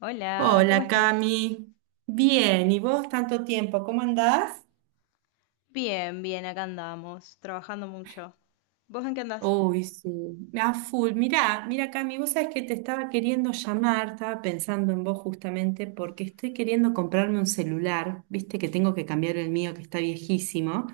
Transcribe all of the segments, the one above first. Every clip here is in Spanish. Hola, ¿cómo Hola estás? Cami, bien, ¿y vos tanto tiempo? ¿Cómo andás? Bien, bien, acá andamos, trabajando mucho. ¿Vos en qué andás? Uy, sí, a full. Mira Cami, vos sabés que te estaba queriendo llamar, estaba pensando en vos justamente porque estoy queriendo comprarme un celular, viste que tengo que cambiar el mío que está viejísimo.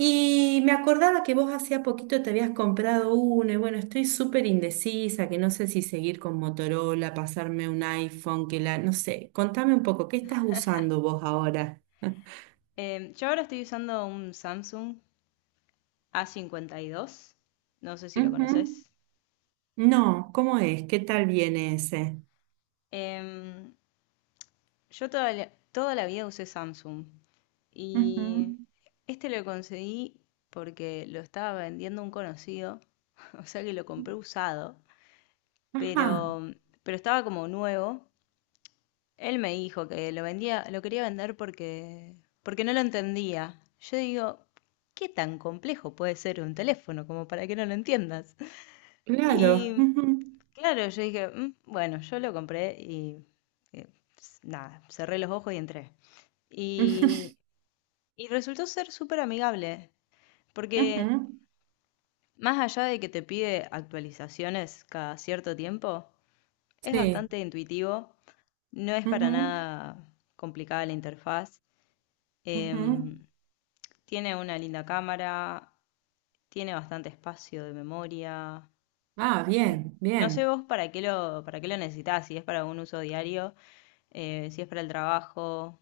Y me acordaba que vos hacía poquito te habías comprado uno y bueno, estoy súper indecisa, que no sé si seguir con Motorola, pasarme un iPhone, que la, no sé, contame un poco, ¿qué estás usando vos ahora? Yo ahora estoy usando un Samsung A52, no sé si lo Ujú. conoces. No, ¿cómo es? ¿Qué tal viene ese? Em, yo toda la vida usé Samsung y Ujú. este lo conseguí porque lo estaba vendiendo un conocido, o sea que lo compré usado, Ajá, pero, pero estaba como nuevo. Él me dijo que lo vendía, lo quería vender porque, porque no lo entendía. Yo digo, ¿qué tan complejo puede ser un teléfono como para que no lo entiendas? claro. Y Ujú, claro, yo dije, "Mm, bueno, yo lo compré y eh, nada, cerré los ojos y entré. ujú, Y, y resultó ser súper amigable, porque ujú, más allá de que te pide actualizaciones cada cierto tiempo, es sí. bastante intuitivo, no es para Ujú, nada complicada la interfaz. ujú. Em, Tiene una linda cámara, tiene bastante espacio de memoria. Ah, eh, bien, no sé bien. vos para qué lo necesitás, si es para un uso diario, si es para el trabajo.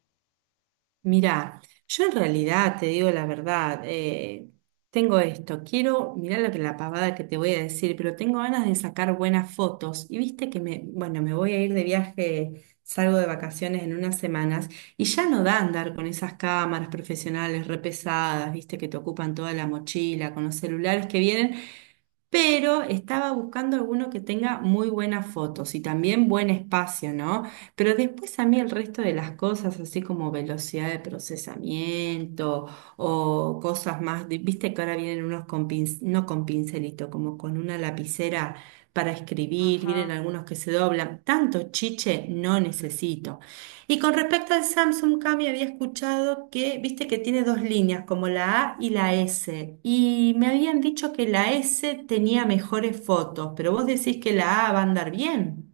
Mira, yo en realidad te digo la verdad, tengo esto, quiero, mirá lo que la pavada que te voy a decir, pero tengo ganas de sacar buenas fotos. Y viste que me, bueno, me voy a ir de viaje, salgo de vacaciones en unas semanas y ya no da andar con esas cámaras profesionales re pesadas, viste, que te ocupan toda la mochila, con los celulares que vienen pero estaba buscando alguno que tenga muy buenas fotos y también buen espacio, ¿no? Pero después a mí el resto de las cosas, así como velocidad de procesamiento o cosas más, viste que ahora vienen unos con no con pincelito, como con una lapicera para escribir, vienen Ajá. algunos que se doblan, tanto chiche no necesito. Y con respecto al Samsung Cami, había escuchado que, viste que tiene dos líneas, como la A y la S. Y me habían dicho que la S tenía mejores fotos, pero vos decís que la A va a andar bien.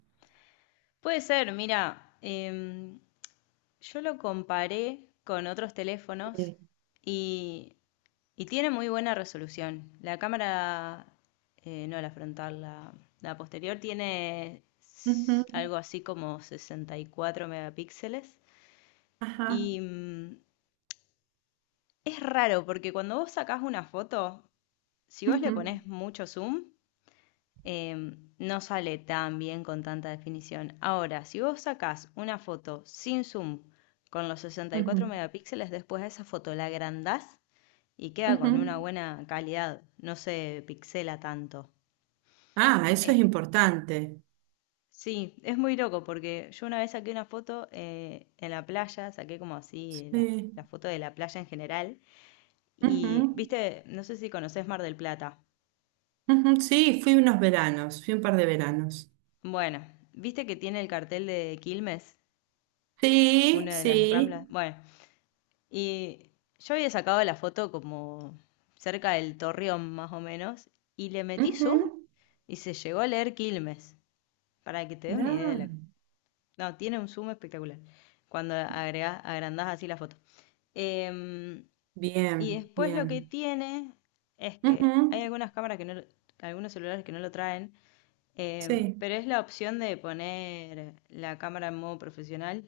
Puede ser, mira, yo lo comparé con otros teléfonos Sí. y, y tiene muy buena resolución. La cámara, no la frontal, la posterior tiene s- Ujú, algo así como 64 megapíxeles. ajá. Y mm, es raro porque cuando vos sacás una foto, si vos le Ujú, ponés mucho zoom, no sale tan bien con tanta definición. Ahora, si vos sacás una foto sin zoom con los 64 ujú, megapíxeles, después a esa foto la agrandás y queda ujú. con una buena calidad, no se pixela tanto. Ah, eso Eh, es importante. sí, es muy loco porque yo una vez saqué una foto en la playa, saqué como así la, la Sí. foto de la playa en general. Y, Ujú, viste, no sé si conoces Mar del Plata. ujú, sí, fui unos veranos, fui un par de veranos. Bueno, viste que tiene el cartel de Quilmes, Sí, una de las ramblas. sí. Bueno, y yo había sacado la foto como cerca del Torreón, más o menos, y le metí zoom Ujú. y se llegó a leer Quilmes. Para que te des una idea de la. Ah, No, tiene un zoom espectacular cuando agrandás así la foto. Em, y bien, después lo que bien. tiene es que hay Ujú. algunas cámaras que no, algunos celulares que no lo traen. Sí. Pero es la opción de poner la cámara en modo profesional.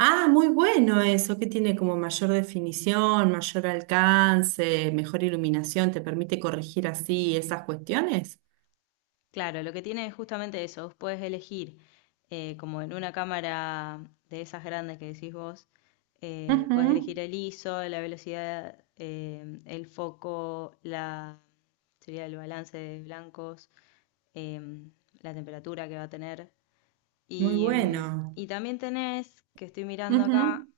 Ah, muy bueno eso, que tiene como mayor definición, mayor alcance, mejor iluminación, te permite corregir así esas cuestiones. Claro, lo que tiene es justamente eso. Vos podés elegir, como en una cámara de esas grandes que decís vos, podés Ujú, elegir el ISO, la velocidad, el foco, la, sería el balance de blancos, em, la temperatura que va a tener. muy Y, em, bueno. y también tenés, que estoy mirando acá, Ujú,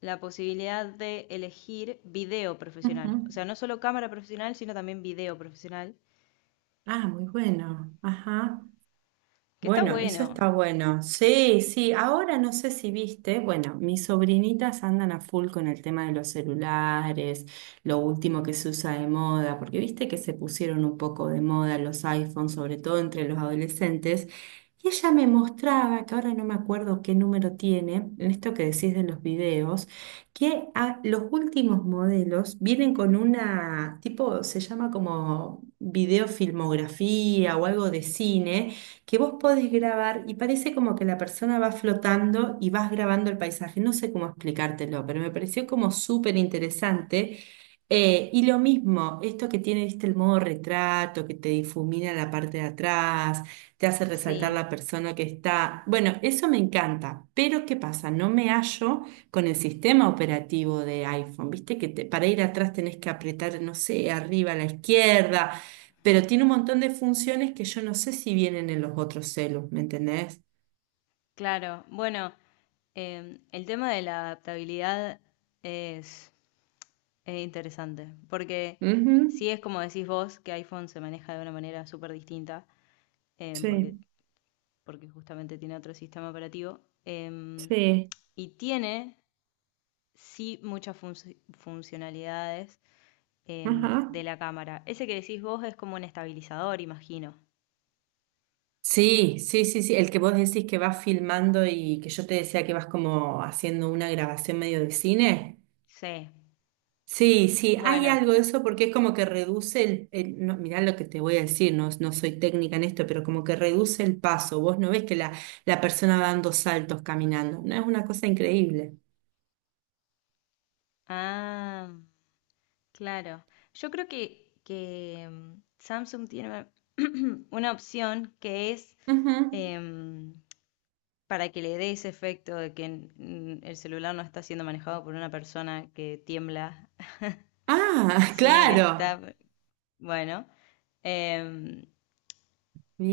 la posibilidad de elegir video profesional. O ujú. sea, no solo cámara profesional, sino también video profesional, Ah, muy bueno. Ajá. que está Bueno, eso está bueno. bueno. Sí, sí. Ahora no sé si viste, bueno, mis sobrinitas andan a full con el tema de los celulares, lo último que se usa de moda, porque viste que se pusieron un poco de moda los iPhones, sobre todo entre los adolescentes. Y ella me mostraba, que ahora no me acuerdo qué número tiene, en esto que decís de los videos, que los últimos modelos vienen con una, tipo, se llama como videofilmografía o algo de cine que vos podés grabar y parece como que la persona va flotando y vas grabando el paisaje. No sé cómo explicártelo, pero me pareció como súper interesante. Y lo mismo, esto que tiene, viste, el modo retrato, que te difumina la parte de atrás, te hace resaltar Sí, la persona que está. Bueno, eso me encanta, pero ¿qué pasa? No me hallo con el sistema operativo de iPhone, viste, que para ir atrás tenés que apretar, no sé, arriba a la izquierda pero tiene un montón de funciones que yo no sé si vienen en los otros celos, ¿me entendés? claro. Bueno, el tema de la adaptabilidad es, es interesante, porque sí Ujú, es como decís vos, que iPhone se maneja de una manera súper distinta, porque, sí, porque justamente tiene otro sistema operativo, sí, y tiene sí muchas funcionalidades ajá. de la cámara. Ese que decís vos es como un estabilizador, imagino. Sí, sí, sí, sí, el que vos decís que vas filmando y que yo te decía que vas como haciendo una grabación medio de cine. Sí. Sí, sí, hay Bueno. algo de eso porque es como que reduce no, mirá lo que te voy a decir, no, no soy técnica en esto, pero como que reduce el paso. Vos no ves que la persona va dando saltos caminando, no es una cosa increíble. Ah, claro. Yo creo que Samsung tiene una opción que es Ujú. em, para que le dé ese efecto de que mm, el celular no está siendo manejado por una persona que tiembla, Ah, sino que claro. está, bueno. em,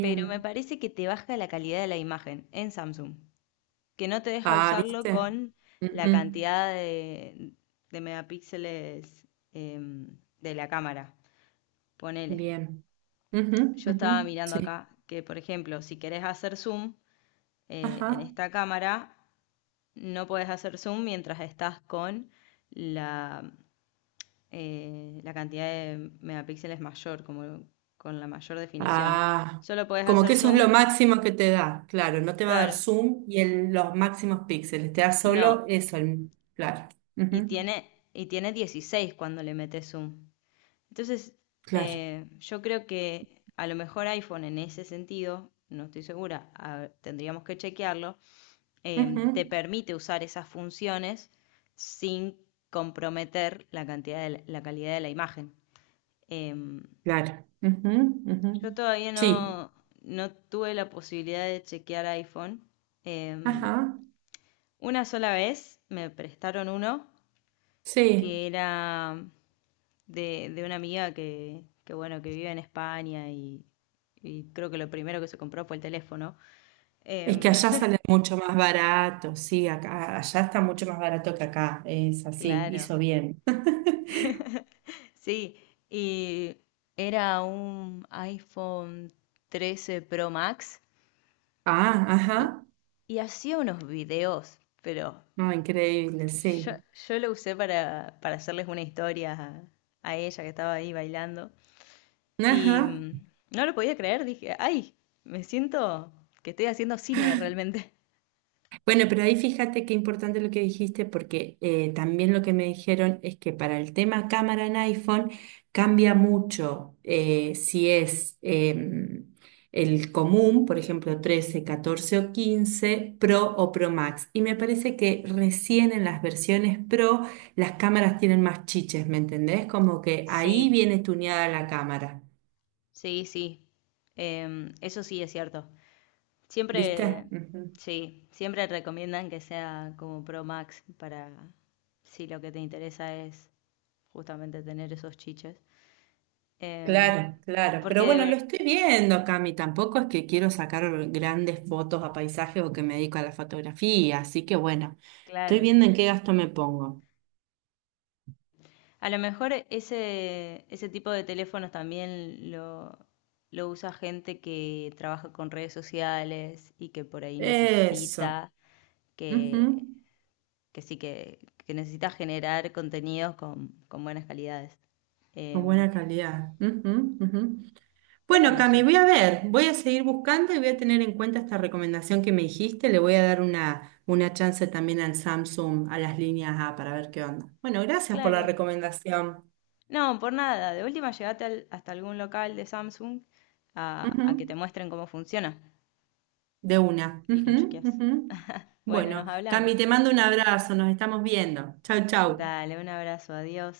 pero me parece que te baja la calidad de la imagen en Samsung, que no te deja Ah, usarlo ¿viste? con la Ujú, cantidad de megapíxeles de la cámara. Ponele, bien. Ujú, yo estaba ujú, mirando sí. acá que, por ejemplo, si querés hacer zoom en Ajá. esta cámara, no podés hacer zoom mientras estás con la, la cantidad de megapíxeles mayor, como con la mayor definición. Ah, Solo podés como que hacer eso es zoom, lo máximo que te da. Claro, no te va a dar claro, zoom y los máximos píxeles. Te da no. solo eso. Claro. Ujú, Y tiene 16 cuando le metes zoom. Entonces, claro. Yo creo que a lo mejor iPhone en ese sentido, no estoy segura, tendríamos que chequearlo, te Ujú, permite usar esas funciones sin comprometer la cantidad de la, la calidad de la imagen. Em, claro. Ujú, ujú. yo todavía Sí. no, no tuve la posibilidad de chequear iPhone. Em, Ajá. una sola vez me prestaron uno Sí. que era de una amiga que, bueno, que vive en España y creo que lo primero que se compró fue el teléfono. Es que Em, allá sale mucho más barato. Sí, acá, allá está mucho más barato que acá. Es así. claro, Hizo bien. sí, y era un iPhone trece Pro Max Ah, y, ajá. y hacía unos videos, pero No, increíble, yo, sí. yo lo usé para hacerles una historia a ella que estaba ahí bailando y Ajá. mm, no lo podía creer, dije, ay, me siento que estoy haciendo cine realmente. Bueno, pero ahí fíjate qué importante lo que dijiste, porque también lo que me dijeron es que para el tema cámara en iPhone cambia mucho, si es el común, por ejemplo, 13, 14 o 15 Pro o Pro Max. Y me parece que recién en las versiones Pro las cámaras tienen más chiches, ¿me entendés? Como que ahí Sí, viene tuneada la cámara, sí, sí. Eso sí es cierto. ¿viste? Siempre, sí, siempre recomiendan que sea como Pro Max para si lo que te interesa es justamente tener esos chiches. Em, Claro, claro. porque, Pero de bueno, lo ver- estoy viendo, Cami. Tampoco es que quiero sacar grandes fotos a paisajes o que me dedico a la fotografía. Así que bueno, estoy claro, viendo en qué gasto me pongo. a lo mejor ese, ese tipo de teléfonos también lo usa gente que trabaja con redes sociales y que por ahí Eso. necesita que Ujú. que sí que necesitas generar contenidos con buenas calidades. Con buena Em, calidad. Ujú, ujú. pero Bueno, no Cami, sé, voy a ver. Voy a seguir buscando y voy a tener en cuenta esta recomendación que me dijiste. Le voy a dar una chance también al Samsung, a las líneas A, para ver qué onda. Bueno, gracias por la claro. recomendación. No, por nada. De última, llegate hasta algún local de Samsung a que te Ujú. muestren cómo funciona De una. y lo Ujú, chequeas. ujú. Bueno, Bueno, nos hablamos. Cami, te mando un abrazo, nos estamos viendo. Chau, chau. Dale, un abrazo, adiós.